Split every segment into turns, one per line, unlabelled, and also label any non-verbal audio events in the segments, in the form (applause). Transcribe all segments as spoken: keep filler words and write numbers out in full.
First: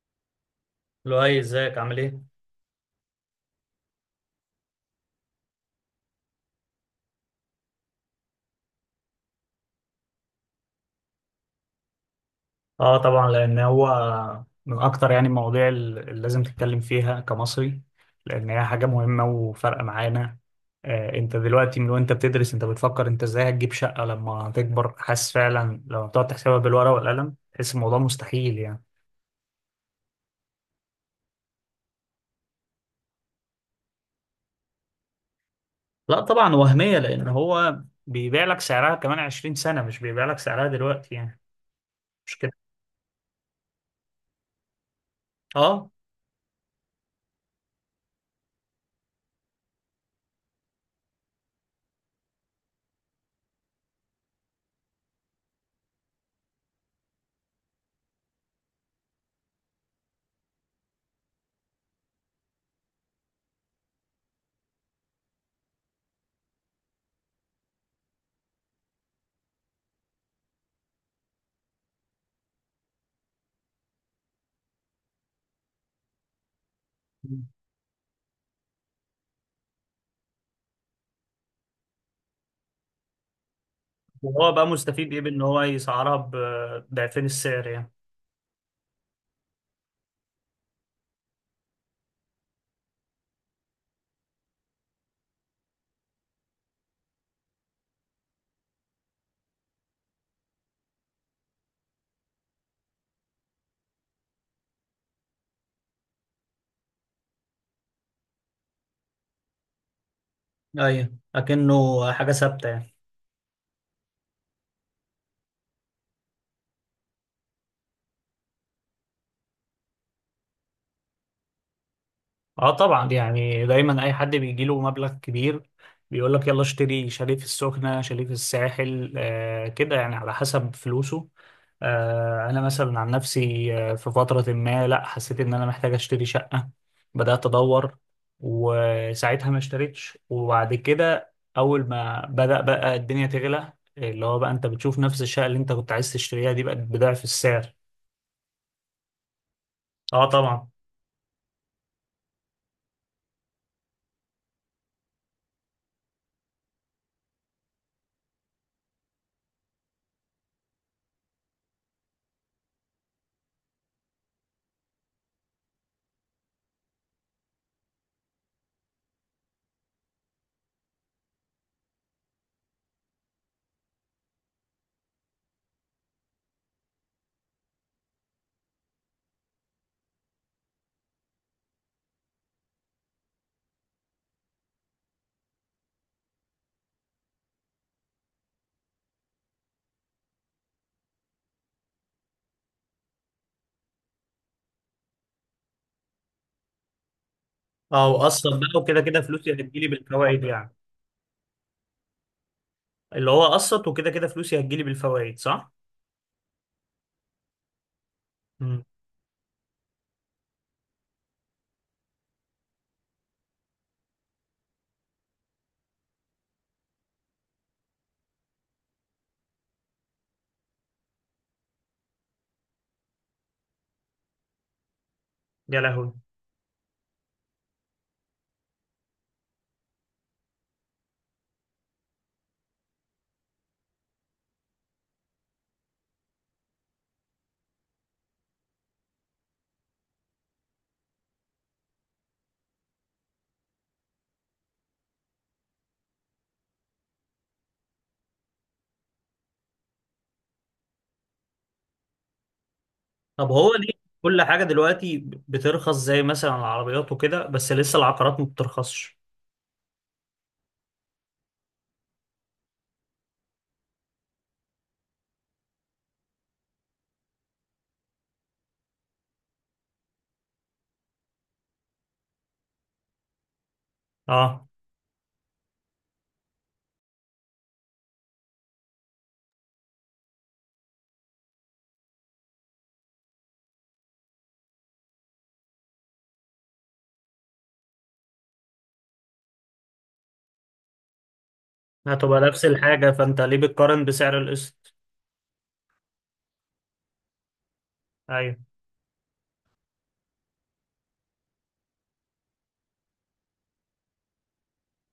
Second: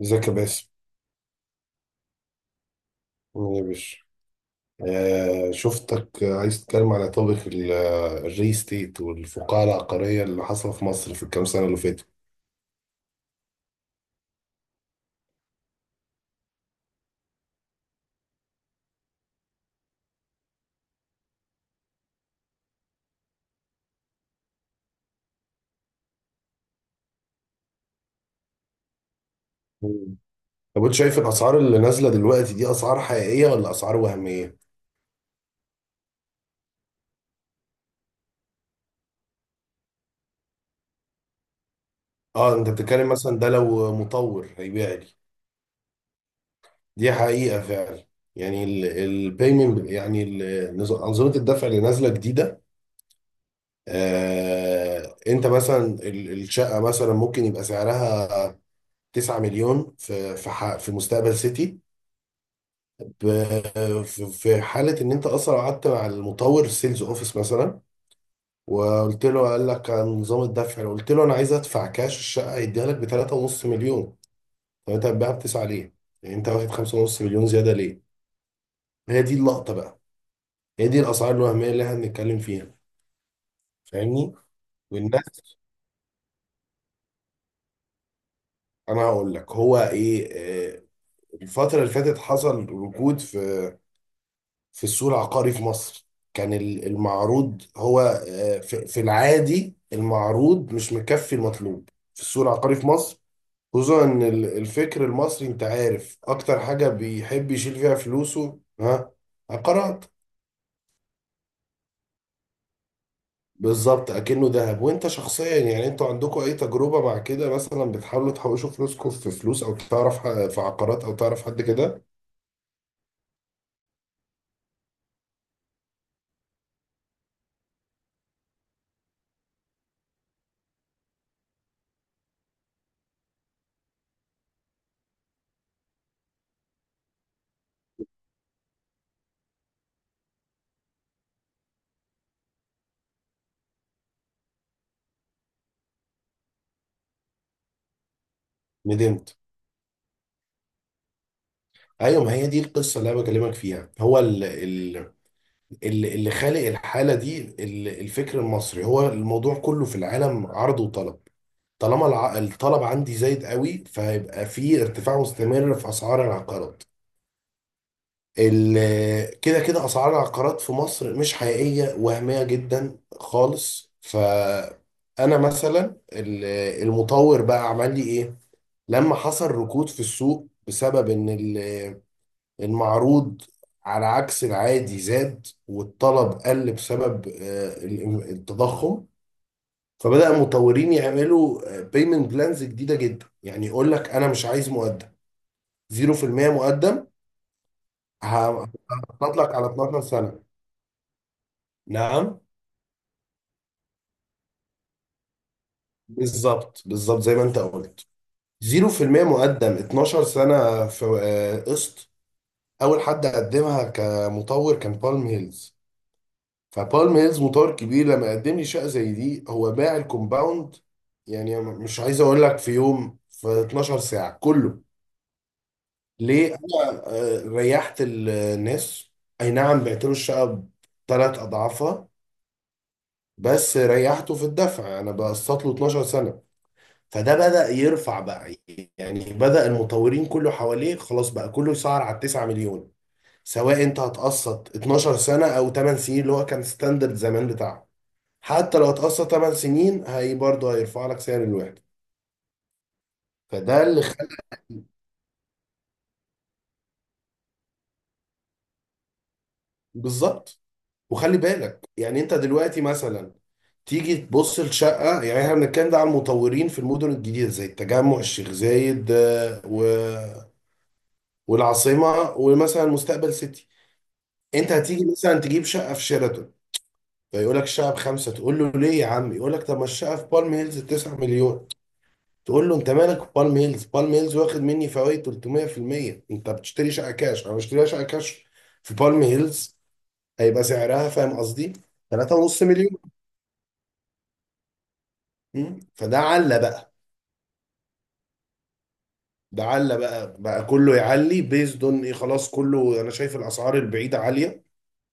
ازيك يا باسم.
لؤي، ازيك عامل ايه؟
عامل ايه يا باشا؟ آه شفتك. آه، عايز تتكلم على توبيك الري ستيت والفقاعة العقارية اللي حصل في مصر في الكام سنة اللي فاتوا.
اه، طبعا، لان هو من اكتر، يعني، المواضيع اللي لازم تتكلم فيها كمصري، لان هي حاجه مهمه وفارقه معانا. آه انت دلوقتي من وانت بتدرس، انت بتفكر انت ازاي هتجيب شقه لما تكبر؟ حاسس فعلا لما بتقعد تحسبها بالورقه والقلم تحس الموضوع مستحيل، يعني.
مم. طب انت شايف الاسعار اللي نازلة دلوقتي دي اسعار حقيقية ولا اسعار وهمية؟
لا، طبعا وهميه، لان هو بيبيع لك سعرها كمان عشرين سنه، مش بيبيع لك سعرها دلوقتي، يعني، مش كده.
اه، انت بتتكلم مثلا ده لو مطور هيبيع لي.
اه،
دي حقيقة فعلا. يعني البيمنت، يعني ال- نظ- أنظمة الدفع اللي نازلة جديدة. آه انت مثلا ال- الشقة مثلا ممكن يبقى سعرها 9 مليون في في ح- في مستقبل سيتي، ب- في في حاله ان انت اصلا قعدت مع المطور السيلز اوفيس مثلا، وقلت له، قال لك عن نظام الدفع، قلت له انا عايز ادفع كاش، الشقه هيديها لك ب تلاتة ونص مليون. طب انت هتبيعها ب تسعة ليه؟ يعني انت واخد خمسة ونصف مليون زياده ليه؟ هي دي اللقطه بقى، هي دي الاسعار الوهميه اللي احنا بنتكلم فيها. فاهمني؟
وهو بقى مستفيد ايه بان
والناس،
هو يسعرها بضعفين السعر يعني؟
انا هقول لك هو ايه. آه، الفتره اللي فاتت حصل ركود في في السوق العقاري في مصر. كان ال- المعروض هو، آه، في في العادي المعروض مش مكفي المطلوب في السوق العقاري في مصر، خصوصا ان ال- الفكر المصري، انت عارف اكتر حاجة بيحب يشيل فيها فلوسه، ها؟ عقارات.
ايوه، اكنه حاجه ثابته يعني.
بالظبط، اكنه ذهب. وانت شخصيا يعني، انتوا عندكم اي تجربة مع كده مثلا؟ بتحاولوا تحوشوا فلوسكم في فلوس او تعرف ح- في عقارات او تعرف حد كده؟
اه طبعا، يعني دايما اي حد بيجي له مبلغ كبير بيقول لك يلا اشتري شاليه في السخنه، شاليه في الساحل، آه كده يعني، على حسب فلوسه. آه انا مثلا عن نفسي، آه في فتره ما لا حسيت ان انا محتاج اشتري شقه، بدات ادور، وساعتها ما اشتريتش، وبعد كده اول ما بدا بقى الدنيا تغلى، اللي هو بقى انت بتشوف نفس الشقه اللي انت كنت عايز تشتريها دي بقت بضعف السعر.
ندمت؟
اه طبعا.
ايوه، ما هي دي القصة اللي انا بكلمك فيها. هو ال، اللي اللي خالق الحالة دي ال- الفكر المصري، هو الموضوع كله في العالم عرض وطلب. طالما الع- الطلب عندي زايد قوي، فهيبقى في ارتفاع مستمر في أسعار العقارات. ال- كده كده أسعار العقارات في مصر مش حقيقية، وهمية جدا خالص. فأنا مثلا ال- المطور بقى عمل لي إيه؟ لما حصل ركود في السوق بسبب إن المعروض، على عكس العادي، زاد والطلب قل بسبب آه، ال- التضخم. فبدأ المطورين يعملوا بيمنت بلانز جديدة جدا، يعني يقول لك أنا مش عايز مقدم. صفر في المية مقدم،
اه، وقسط
ه-
بقى، وكده كده
هحط
فلوسي
لك على
هتجيلي
اثنا عشر سنة.
بالفوائد يعني.
نعم.
اللي هو قسط، وكده كده فلوسي هتجيلي بالفوائد، صح؟
بالظبط بالظبط زي ما أنت قلت.
امم.
صفر في المئة مقدم، اتناشر سنة في آه، قسط. أول حد قدمها كمطور كان بالم هيلز. فبالم هيلز مطور كبير، لما قدم لي شقه زي دي هو باع الكومباوند. يعني مش عايز اقول لك في يوم، في اتناشر ساعة ساعه كله.
يا لهوي.
ليه؟ انا آه، ريحت الناس. اي نعم، بعت له الشقه بثلاث اضعافها، بس ريحته في الدفع، انا بقسط له اتناشر سنة سنه. فده بدأ يرفع بقى. يعني بدأ المطورين كله حواليه، خلاص بقى كله يسعر على تسعة مليون، سواء انت هتقسط اتناشر سنه او ثمانية سنين اللي هو كان ستاندرد زمان بتاعه. حتى لو هتقسط ثمانية سنين هي برضه هيرفع لك سعر الوحده.
طب هو
فده
ليه
اللي خ-
كل حاجة دلوقتي بترخص، زي مثلا العربيات وكده، بس لسه العقارات ما بترخصش؟
بالظبط. وخلي بالك يعني، انت دلوقتي مثلا تيجي تبص لشقه، يعني احنا بنتكلم ده على المطورين في المدن الجديده زي التجمع، الشيخ زايد، آه، و... والعاصمه ومثلا مستقبل سيتي.
اه،
انت هتيجي مثلا تجيب شقه في شيراتون، فيقول لك الشقه بخمسه، تقول له ليه يا عم، يقول لك طب ما الشقه في بالم هيلز تسعة مليون. تقول له انت مالك بالم هيلز؟ بالم هيلز واخد مني فوائد تلتمية في المية. انت بتشتري شقه كاش، انا بشتري شقه كاش في بالم هيلز، هيبقى سعرها، فاهم قصدي،
هتبقى
ثلاثة ونصف
نفس
مليون.
الحاجة، فانت ليه بتقارن بسعر القسط؟
مم. فده علّى بقى،
ايوه.
ده علّى بقى بقى كله يعلي، بيزد اون ايه، خلاص كله، انا شايف الاسعار البعيده عاليه،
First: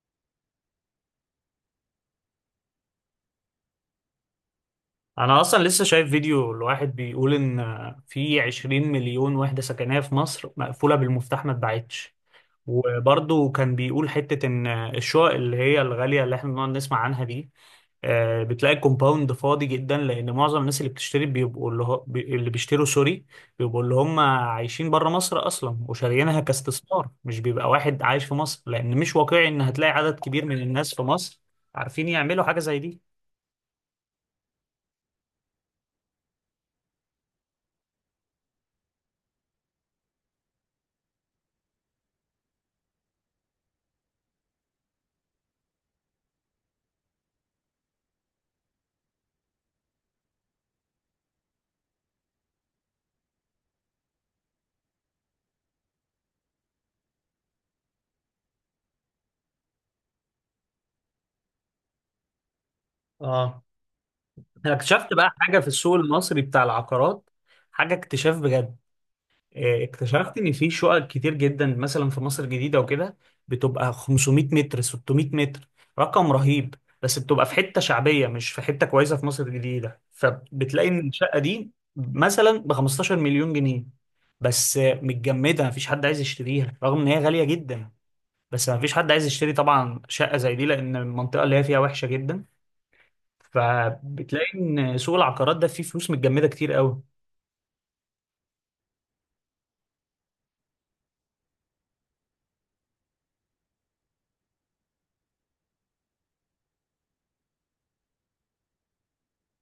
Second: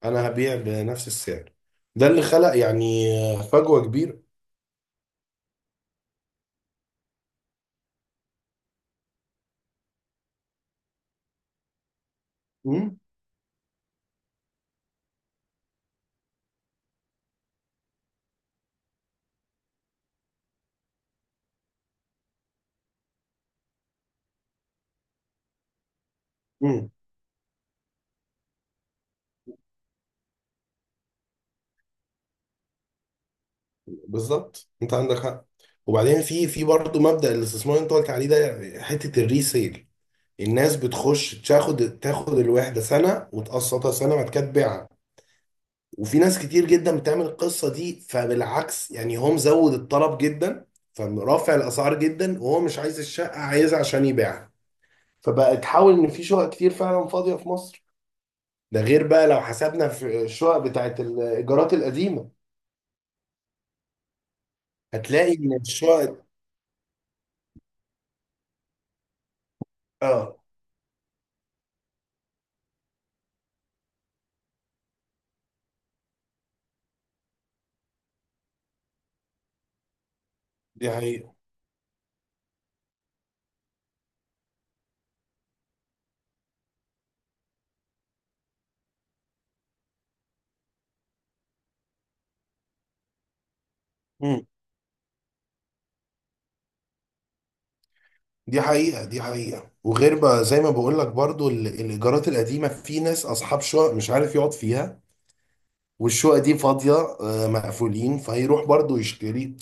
انا هبيع بنفس السعر. ده اللي خلق يعني فجوه كبيره.
انا اصلا لسه شايف فيديو لواحد بيقول ان في عشرين مليون وحدة سكنية في مصر مقفولة بالمفتاح ما اتباعتش.
مم.
وبرضه كان بيقول حتة إن الشقق اللي هي الغالية اللي إحنا بنقعد نسمع عنها دي، آه، بتلاقي الكومباوند فاضي جدا لان معظم الناس اللي بتشتري بيبقوا اللي هو بي- اللي بيشتروا، سوري، بيبقوا اللي هم عايشين بره مصر اصلا وشاريينها
مم.
كاستثمار، مش بيبقى واحد عايش في مصر، لان مش واقعي ان هتلاقي عدد كبير من الناس في مصر عارفين يعملوا حاجه زي دي.
بالظبط، انت عندك حق. وبعدين في في برضه مبدأ الاستثمار اللي انت قلت عليه ده، حته الريسيل. الناس بتخش تاخد تاخد الوحده سنه وتقسطها سنه، بعد كده تبيعها. وفي ناس كتير جدا بتعمل القصه دي، فبالعكس يعني هو مزود الطلب جدا، فرافع الاسعار جدا، وهو مش عايز الشقه، عايزها عشان يبيعها. فبقى تحاول ان في شقق كتير فعلا فاضيه في مصر. ده غير بقى لو حسبنا في الشقق بتاعت الايجارات القديمه.
اه، انا اكتشفت
هتلاقي
بقى
ان
حاجه في السوق
الشقق،
المصري بتاع العقارات، حاجه اكتشاف بجد. آه، اكتشفت
اه
ان في شقق كتير جدا مثلا في مصر الجديده وكده بتبقى خمسمائة متر، ستمائة متر، رقم رهيب، بس بتبقى في حته شعبيه مش في حته كويسه في مصر الجديده، فبتلاقي
دي
ان
حقيقه،
الشقه دي مثلا ب خمستاشر مليون جنيه. بس، آه، متجمده، مفيش حد عايز يشتريها رغم ان هي غاليه جدا. بس مفيش حد عايز يشتري طبعا شقه زي دي، لان المنطقه اللي هي فيها وحشه جدا. فبتلاقي ان سوق العقارات ده فيه فلوس متجمده كتير قوي.
دي حقيقة. دي حقيقة، وغير بقى زي ما بقول لك برضو ال- الإيجارات القديمة، في ناس أصحاب شقق مش عارف يقعد فيها، والشقق دي فاضية، آه، مقفولين، فيروح برضو يشتري.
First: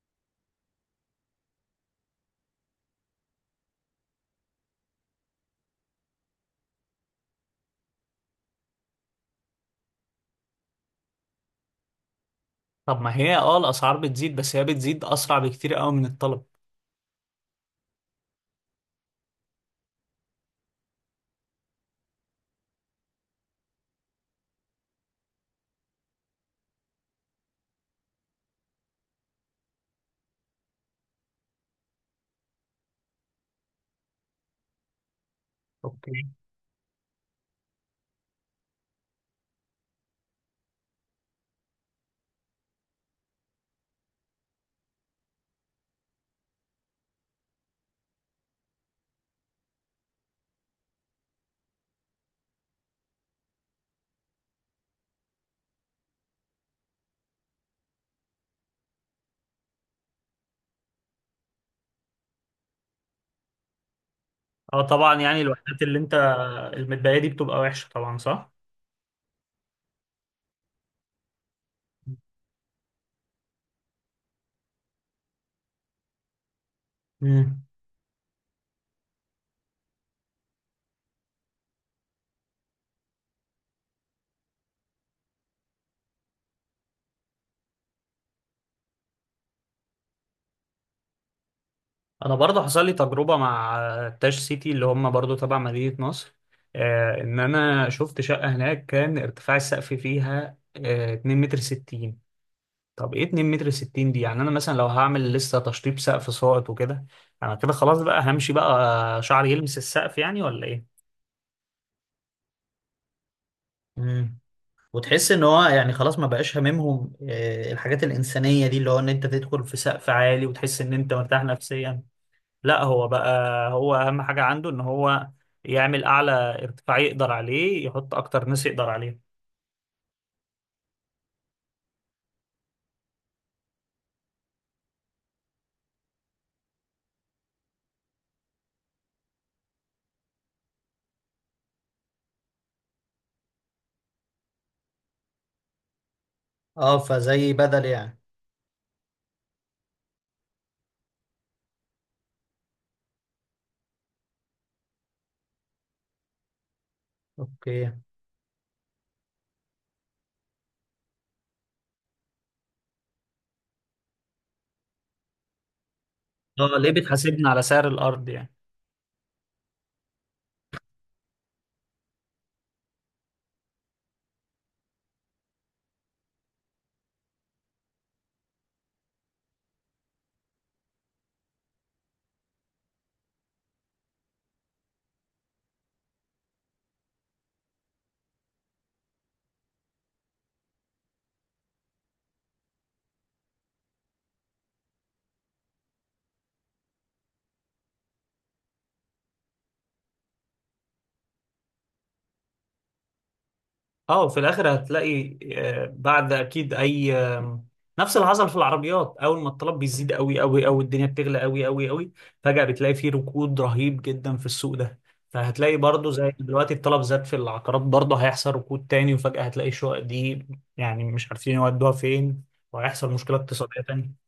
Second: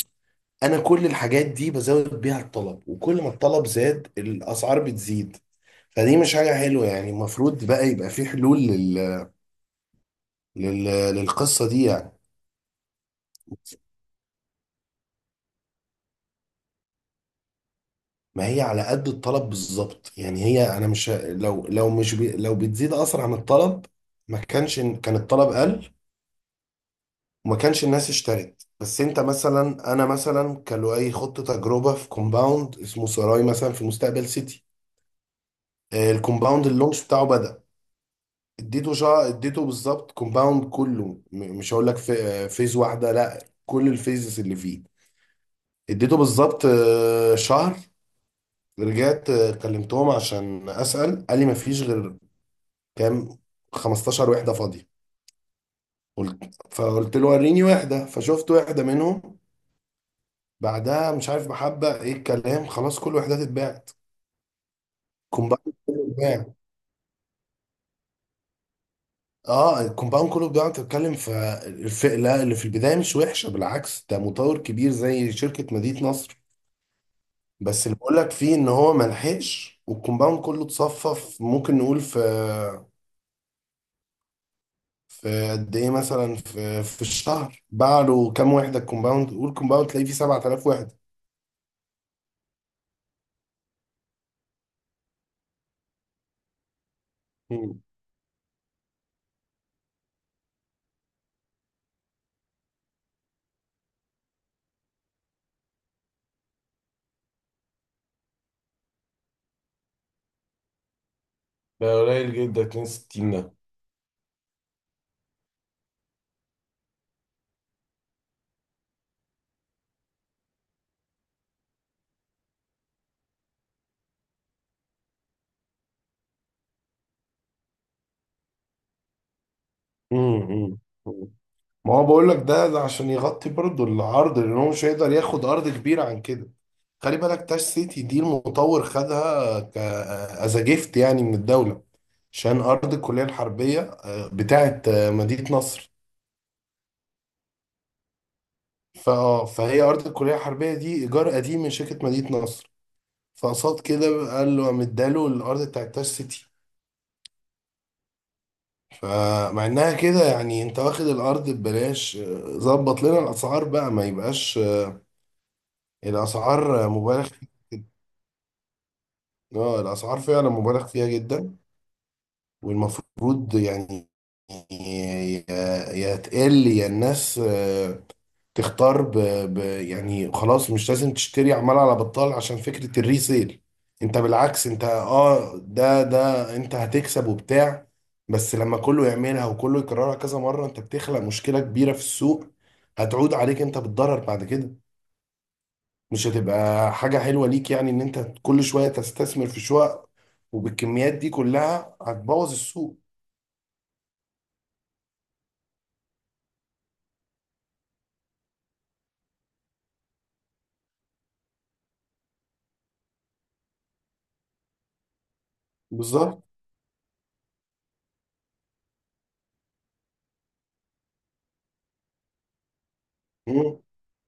أنا كل الحاجات دي بزود بيها الطلب، وكل ما الطلب زاد الأسعار بتزيد. فدي مش حاجة حلوة يعني، المفروض بقى يبقى في حلول لل... لل... للقصة دي يعني.
طب ما هي اه الاسعار بتزيد، بس هي بتزيد اسرع بكتير قوي من الطلب.
ما هي على قد الطلب بالظبط. يعني هي، أنا مش، لو لو مش بي... لو بتزيد أسرع من الطلب، ما كانش كان الطلب قل، وما كانش الناس اشترت. بس انت مثلا، انا مثلا كان له اي خطه تجربه في كومباوند اسمه سراي مثلا في مستقبل سيتي. آه،
اوكي.
الكومباوند اللونش بتاعه بدأ. اديته شا... اديته بالظبط، كومباوند كله، م- مش هقول لك في، آه، فيز واحده، لا، كل الفيزز اللي فيه. اديته بالظبط آه، شهر. رجعت آه، كلمتهم عشان اسال، قال لي ما فيش غير كام، خمستاشر وحده فاضيه. قلت فقلت له وريني وحده، فشفت وحده منهم. بعدها مش عارف محبة ايه الكلام، خلاص كل الوحدات اتباعت.
اه طبعا، يعني
كومباوند
الوحدات اللي
كله
انت
اتباع.
المتبقيه دي بتبقى وحشه طبعا، صح؟
اه، الكومباوند كله اتباع. انت بتتكلم في الفئة اللي في البداية، مش وحشة بالعكس، ده مطور كبير زي شركة مدينة نصر.
امم.
بس اللي بقول لك فيه ان هو ملحقش، والكومباوند كله اتصفف. ممكن نقول في في قد ايه مثلا، في في الشهر باع له كام وحدة، الكومباوند، قول كومباوند تلاقيه فيه سبعة آلاف وحدة.
انا برضه حصل لي تجربه مع تاج سيتي اللي هم برضه تبع مدينه نصر، آه ان
مم.
انا شفت شقه هناك كان ارتفاع السقف فيها آه اتنين متر ستين. طب ايه اتنين متر ستين دي يعني؟ انا مثلا لو هعمل لسه تشطيب سقف ساقط وكده، انا كده خلاص بقى همشي بقى شعري يلمس السقف يعني، ولا ايه؟
ده قليل جدا، اتنين وستين ده.
مم. وتحس ان هو يعني خلاص ما بقاش هاممهم آه، الحاجات الانسانيه دي، اللي هو ان انت تدخل في سقف عالي وتحس ان انت مرتاح نفسيا. لا هو بقى، هو اهم حاجه عنده ان هو يعمل اعلى ارتفاع يقدر عليه، يحط اكتر ناس يقدر عليه.
امم ما هو بقول لك ده، ده عشان يغطي برضه العرض، لان هو مش هيقدر ياخد ارض كبيره عن كده. خلي بالك تاش سيتي دي المطور خدها ك، از جيفت يعني من الدوله، عشان ارض الكليه الحربيه آه، بتاعه آه، مدينه نصر.
اه، فزي بدل يعني.
فاه فهي ارض الكليه الحربيه دي ايجار قديم من شركه مدينه نصر. فقصاد كده قال له، قام اداله الارض بتاعه تاش سيتي.
اوكي.
فمع انها كده يعني، انت واخد الارض ببلاش، آه، ظبط لنا الاسعار بقى، ما يبقاش آه،
اه،
الاسعار آه،
ليه
مبالغ
بتحاسبنا على
فيها.
سعر الارض يعني؟
اه الاسعار فعلا مبالغ فيها جدا، والمفروض يعني يا يا تقل، يا الناس آه، تختار ب... ب... يعني خلاص مش لازم تشتري عمال على بطال عشان فكرة الريسيل. انت بالعكس، انت اه، ده ده انت هتكسب وبتاع. بس لما كله يعملها وكله يكررها كذا مرة، انت بتخلق مشكلة كبيرة في السوق، هتعود عليك انت بالضرر بعد كده. مش هتبقى حاجة حلوة ليك يعني ان انت كل شوية تستثمر في شقق، وبالكميات دي كلها هتبوظ السوق.
اه، وفي الاخر هتلاقي، آه، بعد اكيد، اي آم، نفس اللي حصل في العربيات، اول ما الطلب بيزيد قوي قوي قوي الدنيا بتغلى قوي قوي قوي، فجأة بتلاقي فيه ركود رهيب جدا في السوق ده. فهتلاقي برضو زي
بالظبط.
دلوقتي الطلب زاد في العقارات، برضو هيحصل ركود تاني وفجأة هتلاقي الشقق دي يعني مش عارفين يودوها فين، وهيحصل مشكلة
مم.
اقتصادية تانية.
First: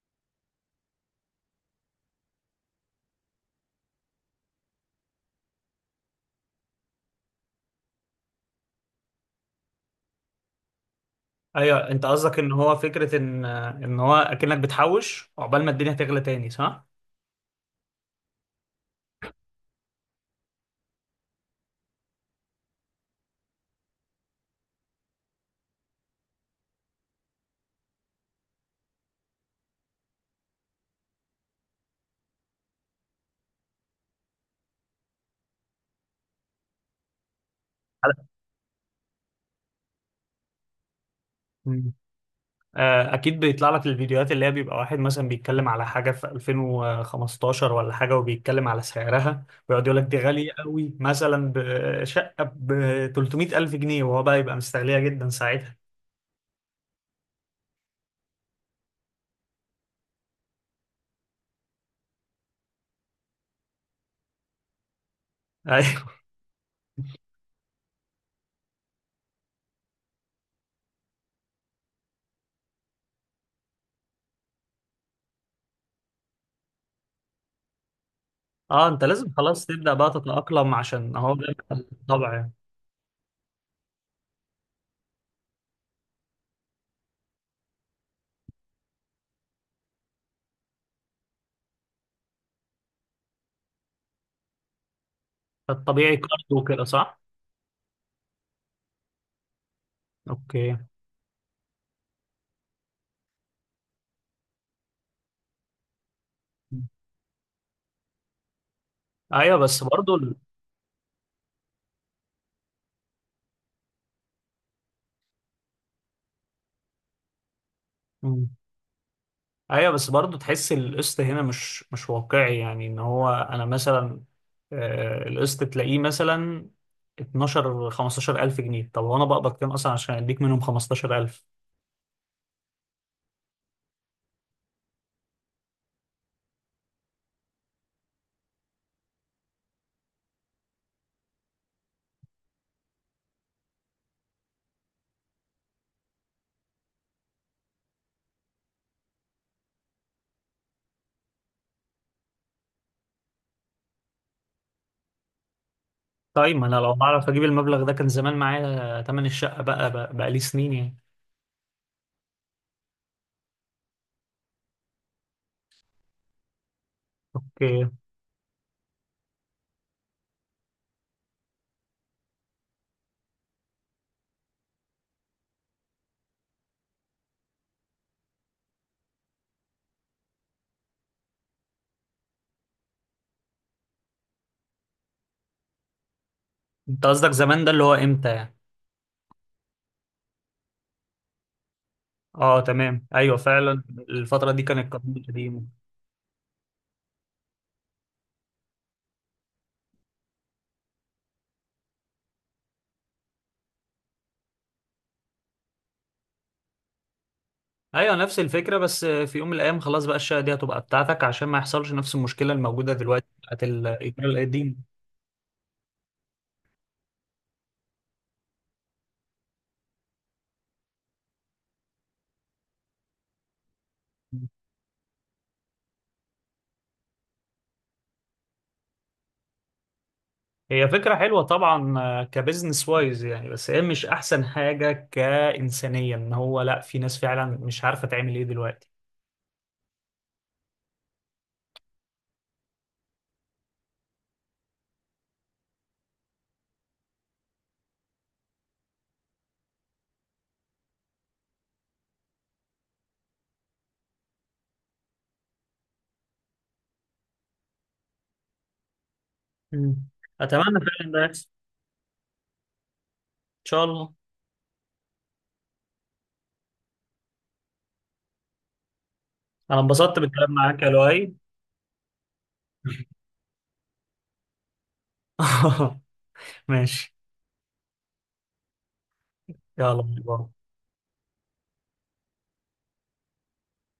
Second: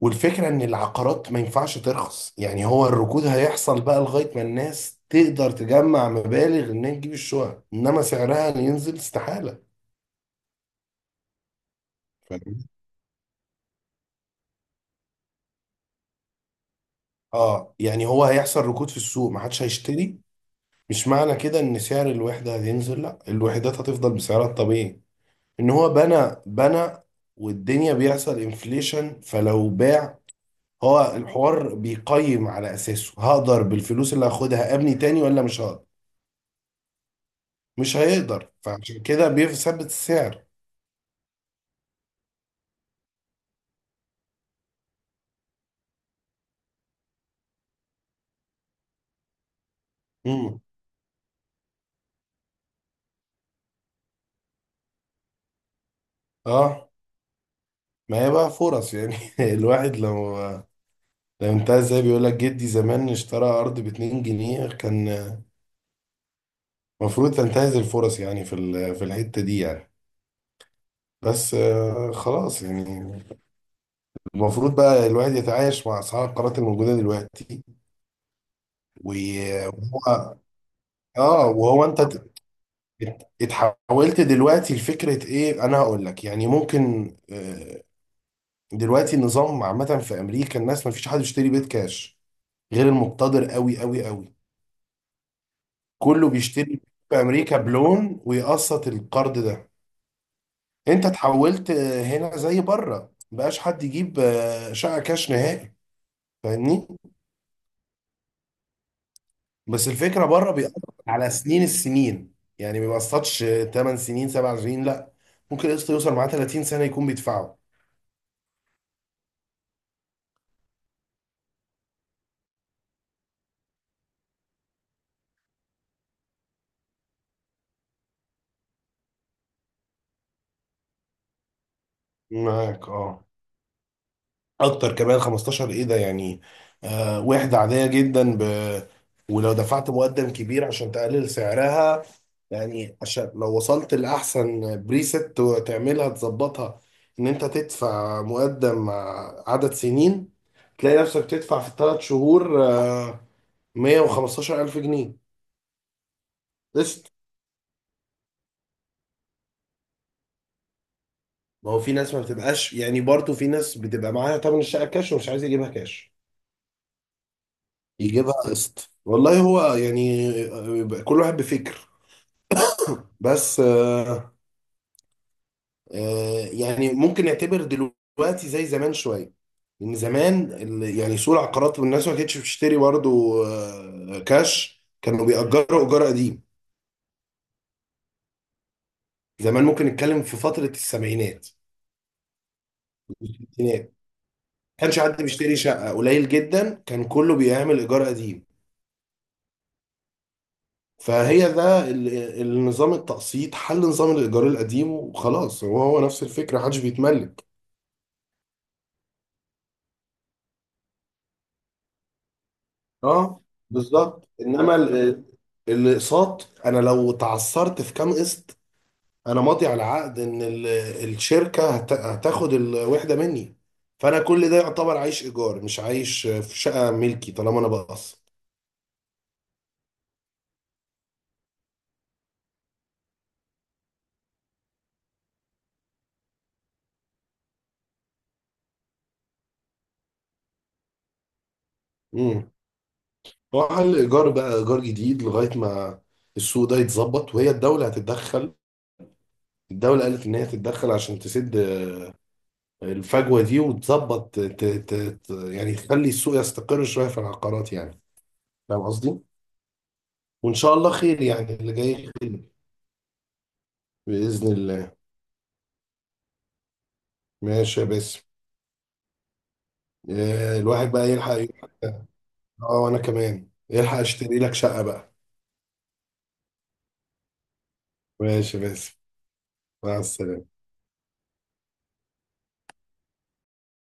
والفكرة ان العقارات ما ينفعش ترخص يعني، هو الركود هيحصل بقى لغاية ما الناس تقدر تجمع مبالغ انها تجيب الشقق، انما سعرها ينزل استحالة.
ايوه، انت قصدك ان
فاهم؟
هو فكرة ان آه، ان هو اكنك بتحوش عقبال ما الدنيا تغلى تاني، صح؟
اه، يعني هو هيحصل ركود في السوق، ما حدش هيشتري. مش معنى كده ان سعر الوحدة هينزل، لا، الوحدات هتفضل بسعرها الطبيعي. ان هو بنى بنى، والدنيا بيحصل انفليشن، فلو باع، هو الحوار بيقيم على اساسه، هقدر بالفلوس اللي هاخدها ابني تاني ولا مش هقدر. مش هيقدر، فعشان كده بيثبت السعر.
على- آه، اكيد بيطلع لك الفيديوهات اللي هي بيبقى واحد مثلا بيتكلم على حاجه في الفين وخمستاشر ولا حاجه، وبيتكلم على سعرها ويقعد يقول لك دي غاليه
امم.
قوي، مثلا بشقه ب ثلاثمائة الف جنيه، وهو بقى يبقى مستغليها جدا ساعتها.
اه، ما هي بقى فرص يعني (laughs) الواحد لو، لو انتهى، زي بيقول لك جدي زمان اشترى ارض ب اتنين جنيه كان.
(laughs) ايوه.
المفروض تنتهز الفرص يعني في ال- في الحتة دي يعني. بس آه، خلاص يعني، المفروض بقى الواحد يتعايش مع اسعار القرارات الموجودة دلوقتي.
اه، انت لازم خلاص تبدا بقى
وهو،
تتاقلم، عشان هو ده
اه وهو انت ات-
الطبع يعني.
ات- اتحولت دلوقتي لفكره ايه، انا هقول لك يعني ممكن، آه، دلوقتي النظام عامه في امريكا الناس ما فيش حد بيشتري بيت كاش غير المقتدر قوي قوي قوي.
الطبيعي
كله
كارد
بيشتري
وكده، صح.
في امريكا بلون، ويقسط القرض ده.
اوكي.
انت اتحولت آه، هنا زي بره، مبقاش حد يجيب آه، شقه كاش نهائي، فاهمني.
ايوه بس
بس
برضو
الفكره بره بيقسط على سنين السنين يعني، ما بيقسطش ثمانية سنين، سبع سنين، لا، ممكن القسط يوصل معاه تلاتين سنه يكون بيدفعه.
ال... ايوه بس برضه تحس القسط هنا مش مش واقعي يعني، ان هو انا مثلا، آه، القسط تلاقيه مثلا اتناشر خمستاشر الف جنيه. طب هو انا بقبض كام اصلا عشان اديك منهم خمستاشر الف؟
معاك اه، اكتر كمان، خمستاشر ايه ده يعني، آه وحده عاديه جدا ب، ولو دفعت مقدم كبير عشان تقلل سعرها، يعني عشان لو وصلت لاحسن بريست تعملها تظبطها، ان انت تدفع مقدم مع عدد سنين، تلاقي نفسك تدفع في الثلاث شهور آه، مية وخمستاشر ألف جنيه
طيب ما انا لو
قسط.
بعرف اجيب المبلغ ده كان زمان معايا تمن الشقه، بقى بقى, بقى لي سنين يعني.
ما هو في ناس ما بتبقاش، يعني برضه في ناس بتبقى معاها تمن الشقه كاش ومش عايز يجيبها كاش،
اوكي.
يجيبها قسط. والله هو يعني آه، كل واحد بفكر. بس آه، آه، يعني ممكن نعتبر دلوقتي زي زمان شويه. لان زمان ال- يعني سوق العقارات والناس ما كانتش بتشتري برضه آه، كاش، كانوا بيأجروا ايجار قديم.
انت قصدك زمان ده اللي هو امتى يعني؟
زمان ممكن نتكلم في فتره السبعينات
اه تمام، ايوه
والستينات،
فعلا.
ما
الفتره دي كان
كانش
القانون
حد بيشتري
القديم.
شقه، قليل جدا، كان كله بيعمل ايجار قديم. فهي ده ال- النظام التقسيط حل نظام الإيجار القديم، وخلاص هو هو نفس الفكرة، محدش بيتملك.
ايوه، نفس الفكره، بس في يوم من الايام خلاص بقى الشقه دي هتبقى بتاعتك، عشان ما يحصلش نفس المشكله الموجوده دلوقتي
اه
بتاعت الايجار
بالظبط، انما
القديم.
ال- الاقساط، انا لو تعثرت في كام قسط، انا ماضي على عقد ان ال- الشركة هت- هتاخد الوحدة مني. فانا كل ده يعتبر عايش ايجار، مش عايش في شقة ملكي طالما انا بقسط.
هي فكرة حلوة طبعا، آه، كبزنس وايز يعني، بس هي مش أحسن حاجة كإنسانية، إن هو لأ، في ناس فعلا مش عارفة تعمل إيه دلوقتي.
امم. هو حل ايجار بقى، ايجار جديد لغاية ما السوق ده يتظبط، وهي الدولة هتتدخل. الدولة قالت ان هي هتتدخل عشان تسد الفجوه دي وتظبط ت- ت- ت- يعني تخلي السوق يستقر شويه في العقارات يعني. فاهم قصدي؟
مم.
وان
أتمنى
شاء الله
فعلا
خير،
ده يحصل.
يعني اللي جاي خير،
إن شاء الله.
باذن الله. ماشي يا باسم.
أنا انبسطت بالكلام
آه،
معاك يا
الواحد بقى يلحق
لؤي.
يلحق- اه، وانا كمان يلحق اشتري لك شقه بقى.
(laughs) ماشي.
ماشي يا باسم. مع
يلا، باي.
السلامه.